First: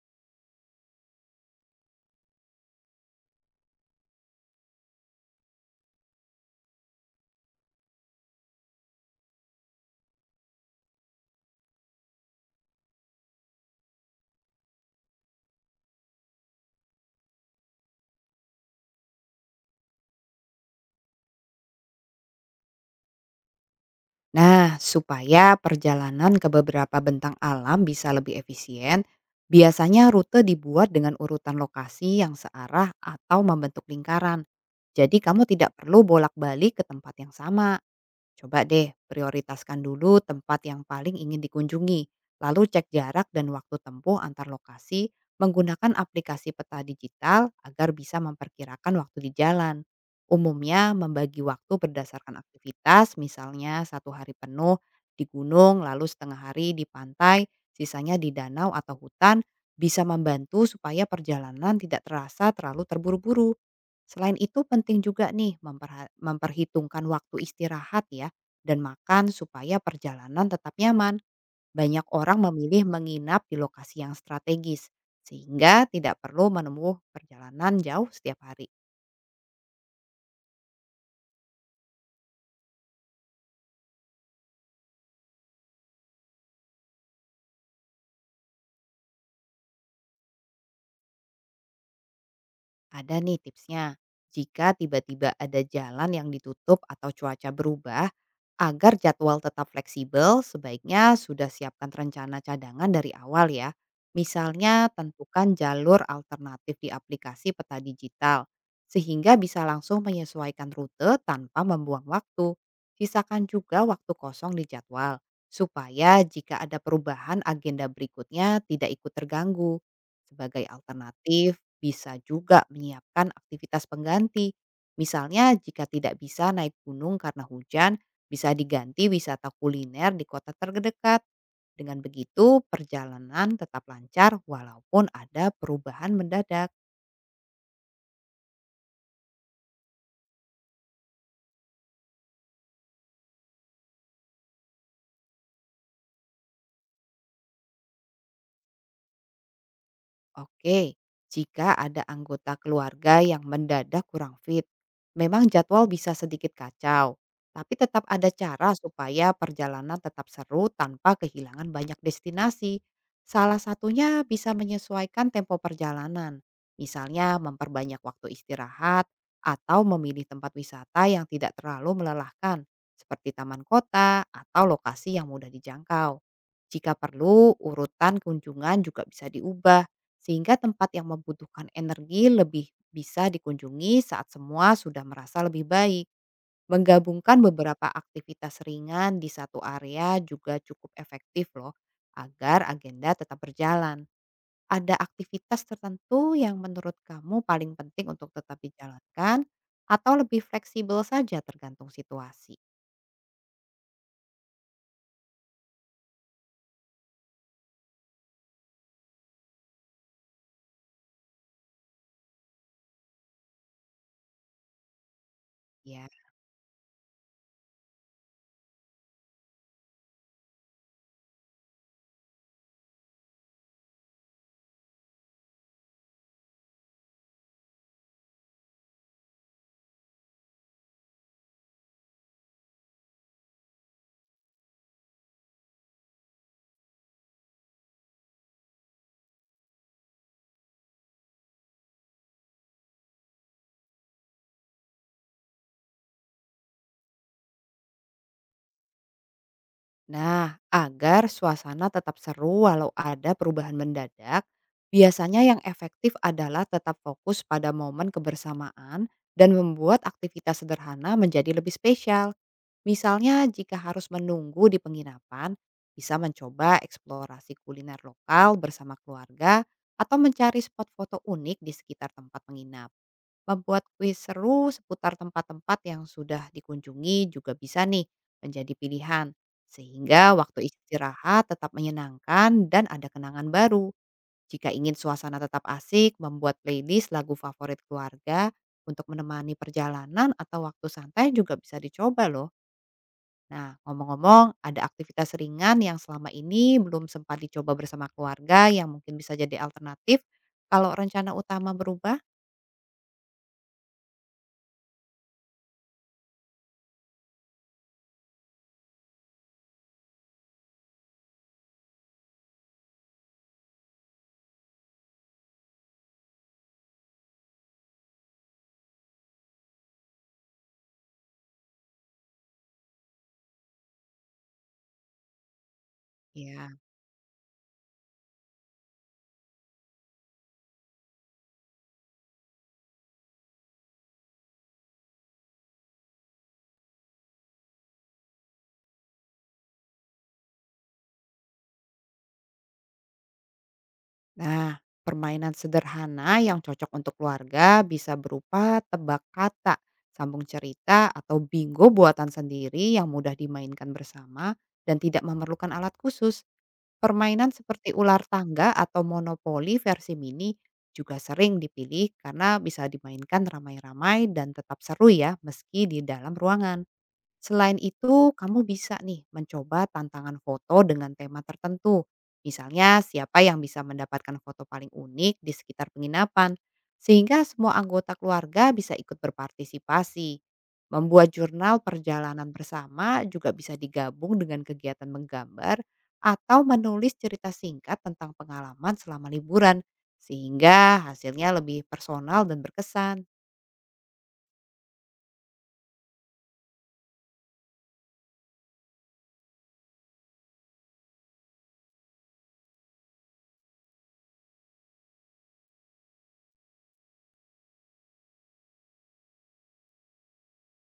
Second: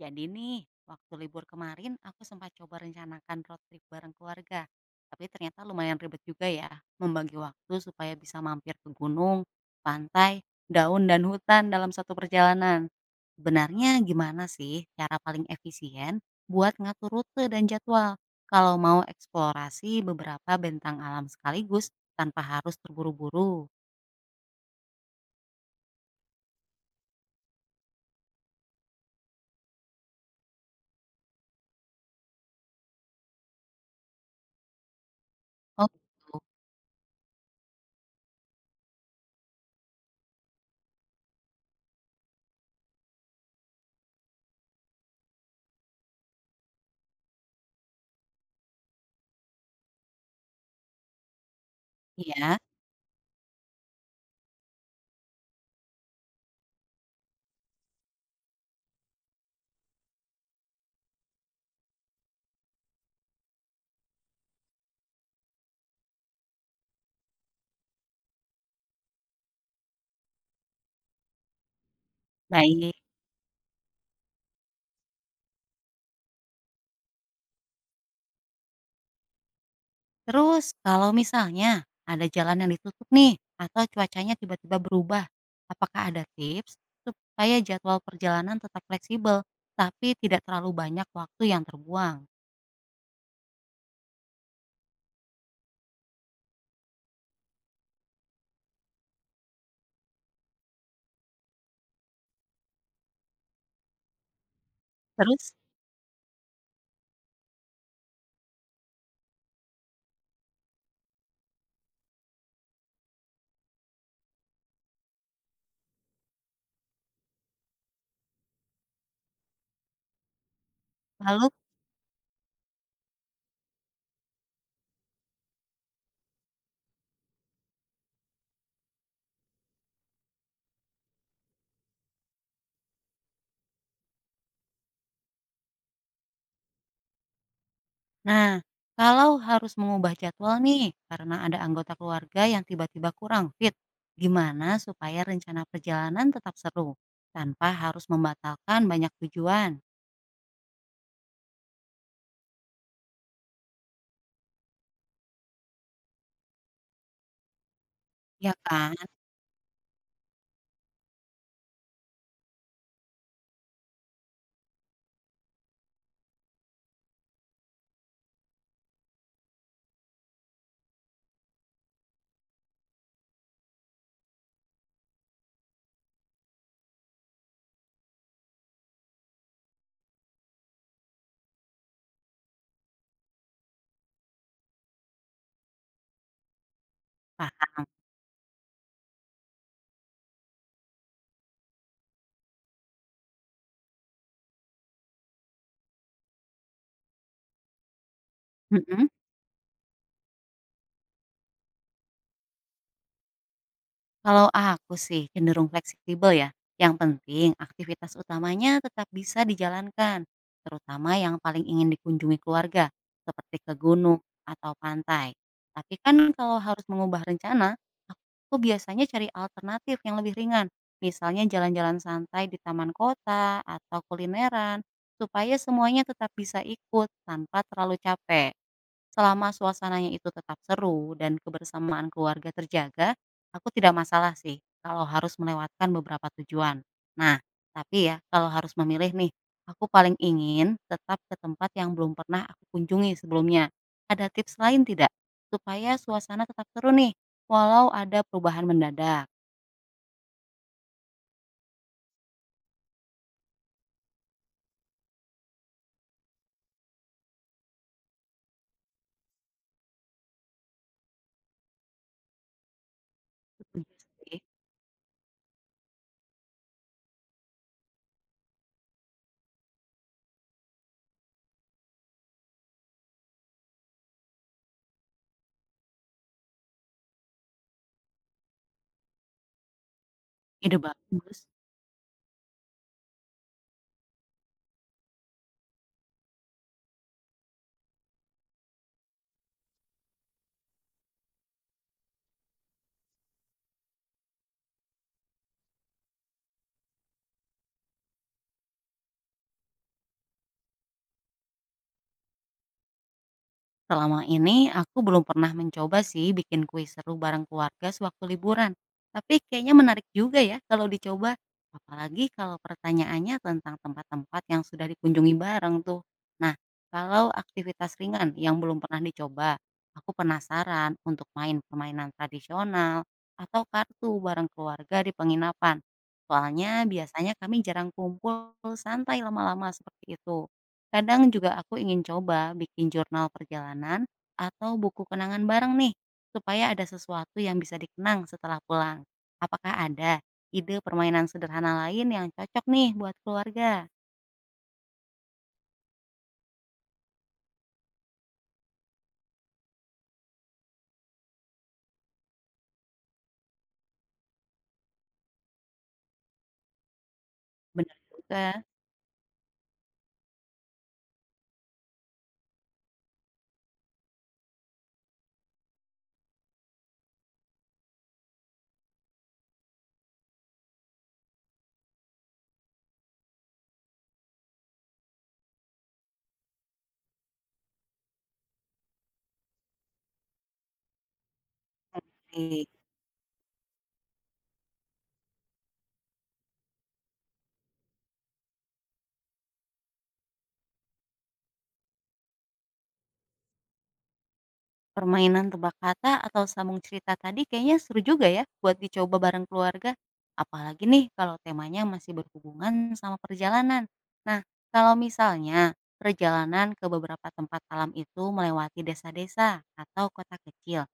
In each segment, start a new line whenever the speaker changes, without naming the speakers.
Jadi nih, waktu libur kemarin aku sempat coba rencanakan road trip bareng keluarga. Tapi ternyata lumayan ribet juga ya, membagi waktu supaya bisa mampir ke gunung, pantai, daun, dan hutan dalam satu perjalanan. Sebenarnya gimana sih cara paling efisien buat ngatur rute dan jadwal kalau mau eksplorasi beberapa bentang alam sekaligus tanpa harus terburu-buru?
Nah, supaya perjalanan ke beberapa bentang alam bisa lebih efisien, biasanya rute dibuat dengan urutan lokasi yang searah atau membentuk lingkaran. Jadi kamu tidak
Oh,
perlu
gitu.
bolak-balik ke tempat yang sama. Coba deh prioritaskan dulu tempat yang paling ingin dikunjungi, lalu cek jarak dan waktu tempuh antar lokasi menggunakan aplikasi peta digital agar bisa memperkirakan waktu di jalan. Umumnya membagi waktu berdasarkan
Iya,
aktivitas, misalnya satu hari penuh di gunung, lalu setengah hari di pantai, sisanya di danau atau hutan, bisa membantu supaya perjalanan tidak terasa terlalu terburu-buru. Selain itu penting juga nih memperhitungkan waktu istirahat ya dan makan supaya perjalanan tetap nyaman. Banyak orang memilih
baik.
menginap di lokasi yang strategis, sehingga tidak perlu menempuh perjalanan jauh setiap hari.
Terus kalau misalnya ada jalan yang ditutup nih atau cuacanya tiba-tiba berubah, apakah ada tips supaya jadwal perjalanan tetap fleksibel tapi tidak terlalu banyak waktu yang terbuang?
Ada nih tipsnya. Jika tiba-tiba ada jalan yang ditutup atau cuaca berubah, agar jadwal tetap fleksibel, sebaiknya sudah siapkan rencana cadangan dari awal ya. Misalnya
Terus,
tentukan jalur alternatif di aplikasi peta digital, sehingga bisa langsung menyesuaikan rute tanpa membuang waktu. Sisakan juga waktu kosong di jadwal, supaya jika ada perubahan agenda berikutnya tidak ikut terganggu. Sebagai
lalu,
alternatif, bisa juga menyiapkan aktivitas pengganti. Misalnya jika tidak bisa naik gunung karena hujan, bisa diganti wisata kuliner di kota terdekat. Dengan begitu, perjalanan tetap lancar walaupun ada perubahan mendadak.
nah, kalau harus mengubah jadwal nih karena ada anggota keluarga yang tiba-tiba kurang fit, gimana supaya rencana perjalanan tetap seru tanpa harus membatalkan banyak tujuan?
Oke, jika ada anggota keluarga yang mendadak kurang fit, memang jadwal bisa sedikit kacau, tapi tetap ada
Ya
cara
kan?
supaya perjalanan tetap seru tanpa kehilangan banyak destinasi. Salah satunya bisa menyesuaikan tempo perjalanan, misalnya memperbanyak waktu istirahat atau memilih tempat wisata yang tidak terlalu melelahkan, seperti taman kota atau lokasi yang mudah dijangkau. Jika perlu, urutan kunjungan juga bisa diubah sehingga tempat yang membutuhkan energi lebih bisa dikunjungi saat semua sudah merasa lebih baik. Menggabungkan
Paham?
beberapa aktivitas ringan di satu area juga cukup efektif loh agar agenda tetap berjalan. Ada aktivitas tertentu yang menurut kamu paling penting untuk tetap
Mhm.
dijalankan atau lebih fleksibel saja tergantung situasi
Kalau aku sih cenderung fleksibel ya. Yang penting aktivitas utamanya tetap bisa dijalankan, terutama yang paling ingin dikunjungi keluarga, seperti ke gunung atau pantai. Tapi
ya?
kan kalau harus mengubah rencana, aku biasanya cari alternatif yang lebih ringan. Misalnya jalan-jalan santai di taman kota atau kulineran, supaya semuanya tetap bisa ikut tanpa terlalu capek. Selama suasananya itu tetap seru dan kebersamaan keluarga terjaga, aku tidak masalah sih kalau harus melewatkan beberapa tujuan. Nah, tapi ya kalau harus memilih nih, aku paling ingin tetap ke tempat yang belum pernah aku kunjungi sebelumnya. Ada tips lain tidak? Supaya suasana tetap seru nih, walau ada perubahan mendadak.
Nah, agar suasana tetap seru walau ada perubahan mendadak, biasanya yang efektif adalah tetap fokus pada momen kebersamaan dan membuat aktivitas sederhana menjadi lebih spesial. Misalnya, jika
Setuju
harus
sih,
menunggu di penginapan, bisa mencoba eksplorasi kuliner lokal bersama keluarga atau mencari spot foto unik di sekitar tempat menginap. Membuat kuis seru seputar tempat-tempat yang sudah dikunjungi juga bisa nih menjadi pilihan. Sehingga waktu
ide bagus.
istirahat tetap menyenangkan dan ada kenangan baru. Jika ingin suasana tetap asik, membuat playlist lagu favorit keluarga untuk menemani perjalanan atau waktu santai juga bisa dicoba loh. Nah, ngomong-ngomong, ada aktivitas ringan yang selama ini belum sempat dicoba bersama keluarga yang mungkin bisa jadi alternatif kalau rencana utama berubah?
Selama ini aku belum pernah mencoba sih bikin kuis seru bareng keluarga sewaktu liburan. Tapi kayaknya menarik juga ya kalau dicoba. Apalagi kalau pertanyaannya tentang tempat-tempat yang sudah dikunjungi bareng tuh. Nah, kalau aktivitas ringan yang belum pernah dicoba, aku penasaran untuk main permainan tradisional atau kartu bareng keluarga di penginapan.
Ya.
Soalnya biasanya kami jarang kumpul santai lama-lama seperti itu. Kadang juga aku ingin coba bikin jurnal perjalanan atau buku kenangan bareng nih, supaya ada sesuatu yang bisa dikenang setelah pulang. Apakah ada ide permainan sederhana lain yang cocok nih buat keluarga?
Nah, permainan sederhana yang cocok untuk keluarga bisa berupa tebak kata, sambung cerita, atau bingo buatan sendiri yang mudah dimainkan bersama dan tidak memerlukan alat khusus. Permainan seperti
Benar
ular
juga.
tangga atau monopoli versi mini juga sering dipilih karena bisa dimainkan ramai-ramai dan tetap seru ya meski di dalam ruangan. Selain itu, kamu bisa nih mencoba tantangan foto dengan tema tertentu. Misalnya, siapa yang bisa mendapatkan foto paling unik di sekitar penginapan, sehingga semua anggota keluarga bisa ikut berpartisipasi. Membuat jurnal perjalanan
Oke.
bersama juga bisa digabung dengan kegiatan menggambar atau menulis cerita singkat tentang pengalaman selama liburan, sehingga hasilnya lebih personal dan berkesan.
Permainan tebak kata atau sambung cerita tadi kayaknya seru juga ya buat dicoba bareng keluarga. Apalagi nih kalau temanya masih berhubungan sama perjalanan. Nah, kalau misalnya perjalanan ke beberapa tempat alam itu melewati desa-desa atau kota kecil,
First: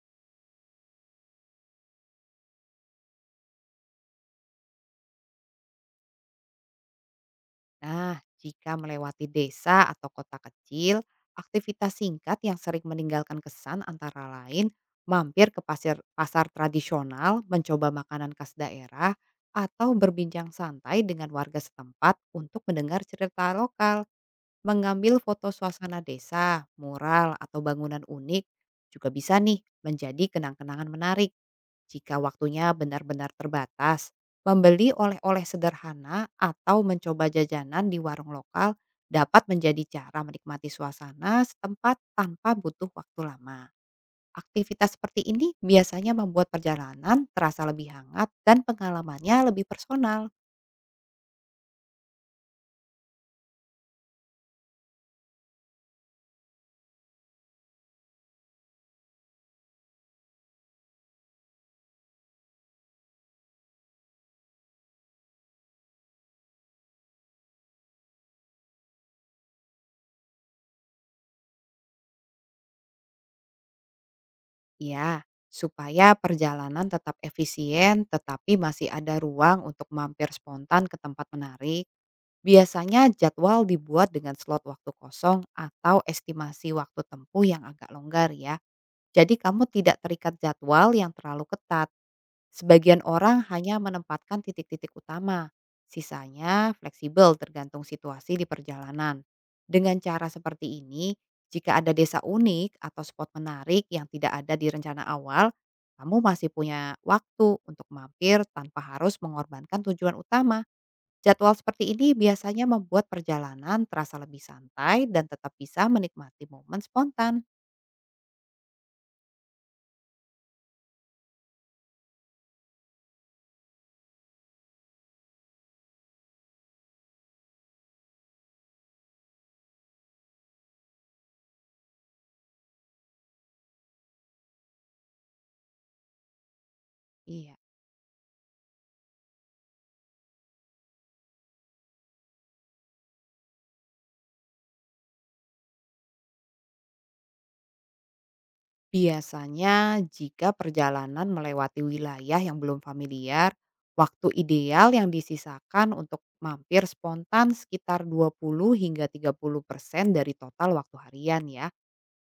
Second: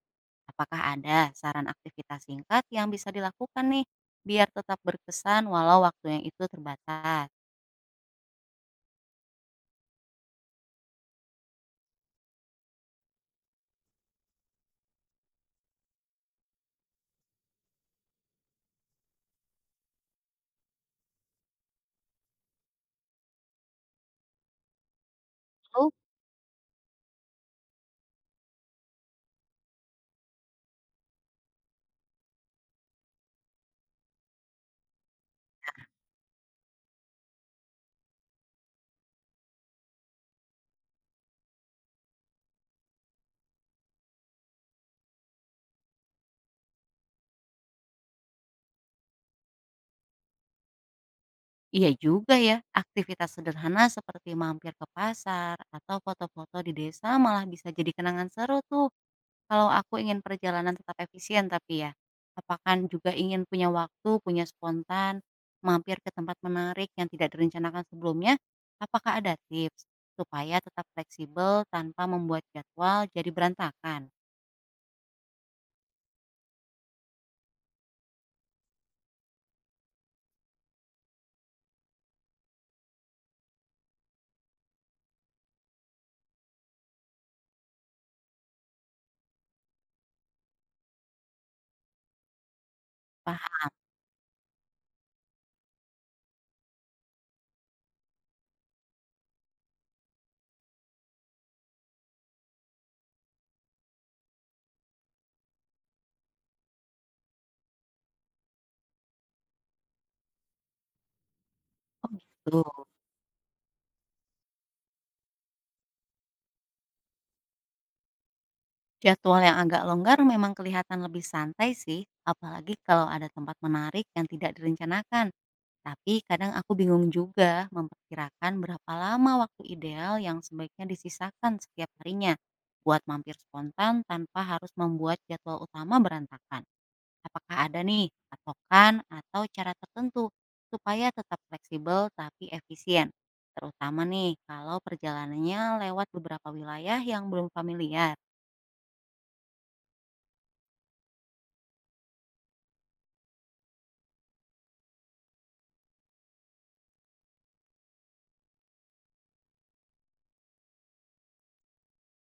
apakah ada saran aktivitas singkat yang bisa dilakukan nih biar tetap berkesan walau waktu yang itu terbatas?
Nah, jika melewati desa atau kota kecil, aktivitas singkat yang sering meninggalkan kesan antara lain mampir ke pasir, pasar tradisional, mencoba makanan khas daerah, atau berbincang santai dengan warga setempat untuk mendengar cerita lokal, mengambil foto
Lalu,
suasana desa, mural, atau bangunan unik juga bisa nih menjadi kenang-kenangan menarik. Jika waktunya benar-benar terbatas, membeli oleh-oleh sederhana atau mencoba jajanan di warung lokal dapat menjadi cara menikmati suasana setempat tanpa butuh waktu lama. Aktivitas seperti ini biasanya membuat perjalanan terasa lebih hangat dan pengalamannya lebih personal.
iya juga ya, aktivitas sederhana seperti mampir ke pasar atau foto-foto di desa malah bisa jadi kenangan seru tuh kalau aku ingin perjalanan tetap efisien tapi ya. Apakah juga ingin punya waktu, punya spontan, mampir ke tempat menarik yang tidak direncanakan sebelumnya? Apakah ada tips supaya tetap fleksibel tanpa membuat jadwal jadi berantakan?
Ya, supaya perjalanan tetap efisien tetapi masih ada ruang untuk mampir spontan ke tempat menarik. Biasanya jadwal dibuat dengan slot waktu kosong atau estimasi waktu tempuh yang agak longgar ya. Jadi kamu tidak terikat jadwal yang terlalu ketat. Sebagian orang
Paham.
hanya menempatkan titik-titik utama. Sisanya fleksibel tergantung situasi di perjalanan. Dengan cara seperti ini, jika ada desa unik atau spot menarik yang tidak ada di rencana awal, kamu masih punya waktu untuk mampir tanpa harus mengorbankan tujuan utama. Jadwal seperti
Oh,
ini
gitu.
biasanya membuat perjalanan terasa lebih santai dan tetap bisa menikmati momen spontan.
Jadwal yang agak longgar memang kelihatan lebih santai sih, apalagi kalau ada tempat menarik yang tidak direncanakan. Tapi kadang aku bingung juga memperkirakan berapa lama waktu ideal yang sebaiknya disisakan setiap harinya buat mampir spontan tanpa harus membuat jadwal utama berantakan. Apakah
Iya.
ada nih patokan atau cara tertentu supaya tetap fleksibel tapi efisien? Terutama nih kalau perjalanannya lewat beberapa wilayah yang belum familiar.
Biasanya jika perjalanan melewati wilayah yang belum familiar, waktu ideal yang disisakan untuk mampir spontan sekitar 20 hingga 30% dari total waktu harian ya.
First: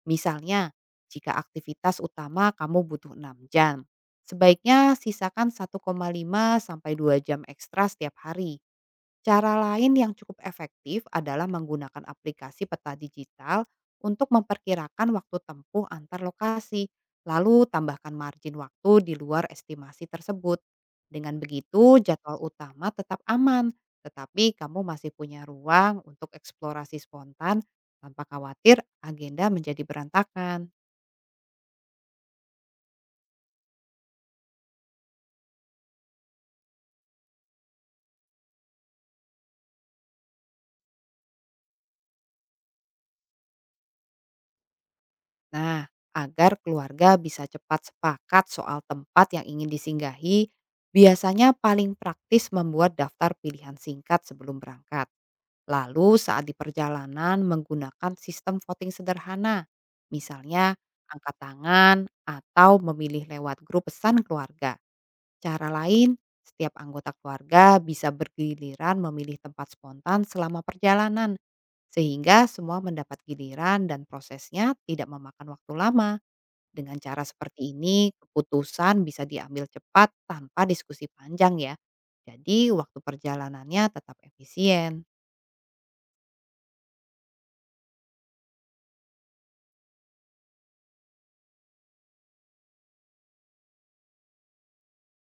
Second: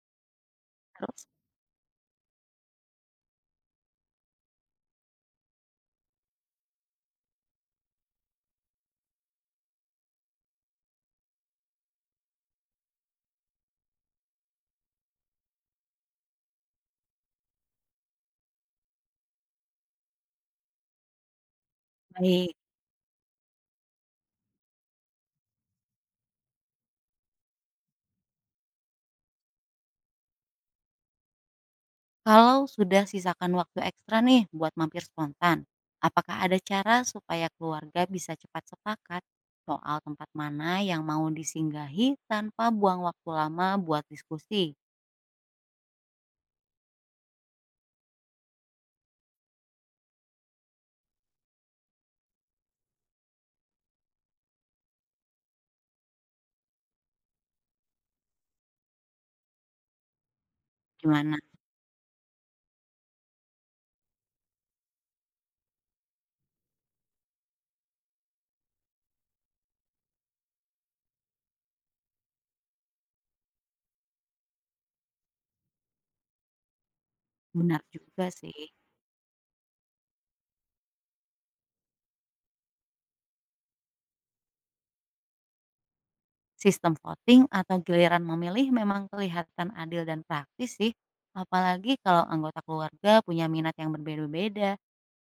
Misalnya,
Terus,
jika aktivitas utama kamu butuh 6 jam, sebaiknya sisakan 1,5 sampai 2 jam ekstra setiap hari. Cara lain yang cukup efektif adalah menggunakan aplikasi peta digital untuk memperkirakan waktu tempuh antar lokasi, lalu tambahkan margin waktu di luar estimasi tersebut. Dengan begitu, jadwal
baik.
utama tetap aman, tetapi kamu masih punya ruang untuk eksplorasi spontan tanpa khawatir agenda menjadi berantakan.
Kalau sudah sisakan waktu ekstra nih buat mampir spontan, apakah ada cara supaya keluarga bisa cepat sepakat soal tempat mana yang mau disinggahi tanpa buang waktu lama buat diskusi?
Nah, agar keluarga bisa cepat sepakat soal tempat yang ingin disinggahi, biasanya paling praktis membuat daftar pilihan singkat sebelum berangkat. Lalu saat di perjalanan menggunakan sistem voting sederhana, misalnya angkat
Gimana?
tangan atau memilih lewat grup pesan keluarga. Cara lain, setiap anggota keluarga bisa bergiliran memilih tempat spontan selama perjalanan, sehingga semua mendapat giliran dan prosesnya tidak memakan waktu lama. Dengan cara seperti
Benar
ini,
juga sih.
keputusan bisa diambil cepat tanpa diskusi panjang ya. Jadi waktu perjalanannya tetap efisien.
Sistem voting atau giliran memilih memang kelihatan adil dan praktis sih, apalagi kalau anggota keluarga punya minat yang berbeda-beda.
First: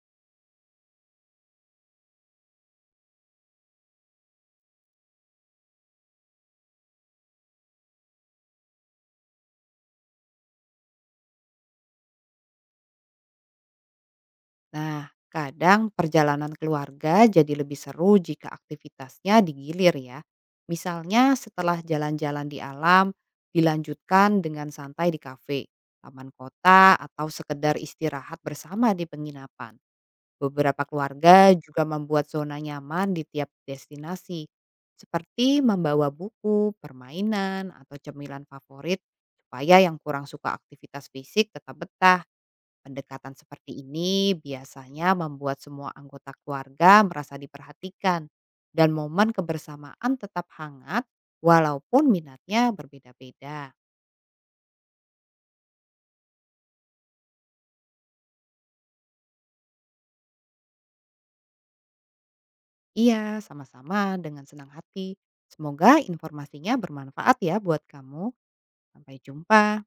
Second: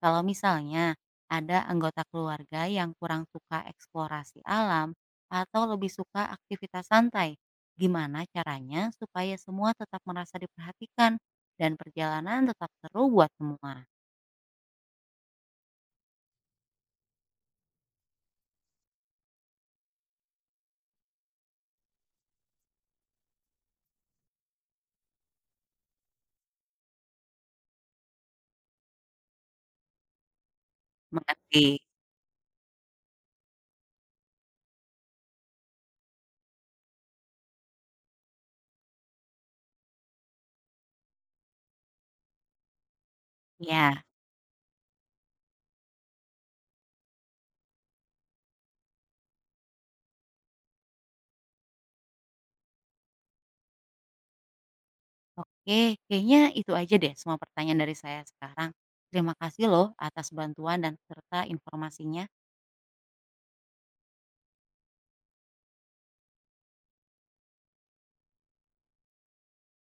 Kalau misalnya ada anggota keluarga yang kurang suka eksplorasi alam atau lebih suka aktivitas santai, gimana caranya supaya semua tetap merasa diperhatikan dan perjalanan tetap seru buat semua?
Nah, kadang perjalanan keluarga jadi lebih seru jika aktivitasnya digilir ya. Misalnya setelah jalan-jalan di alam, dilanjutkan dengan santai di kafe, taman kota, atau sekedar istirahat bersama di penginapan. Beberapa keluarga
Mengerti?
juga membuat zona nyaman di tiap destinasi, seperti membawa buku, permainan, atau cemilan favorit supaya yang kurang suka aktivitas fisik tetap betah. Pendekatan seperti
Ya.
ini biasanya membuat semua anggota keluarga merasa diperhatikan dan momen kebersamaan tetap hangat walaupun minatnya berbeda-beda.
Oke, kayaknya itu aja deh semua pertanyaan dari saya sekarang. Terima kasih loh atas bantuan dan serta informasinya.
Iya, sama-sama dengan senang hati. Semoga informasinya bermanfaat ya buat kamu. Sampai jumpa.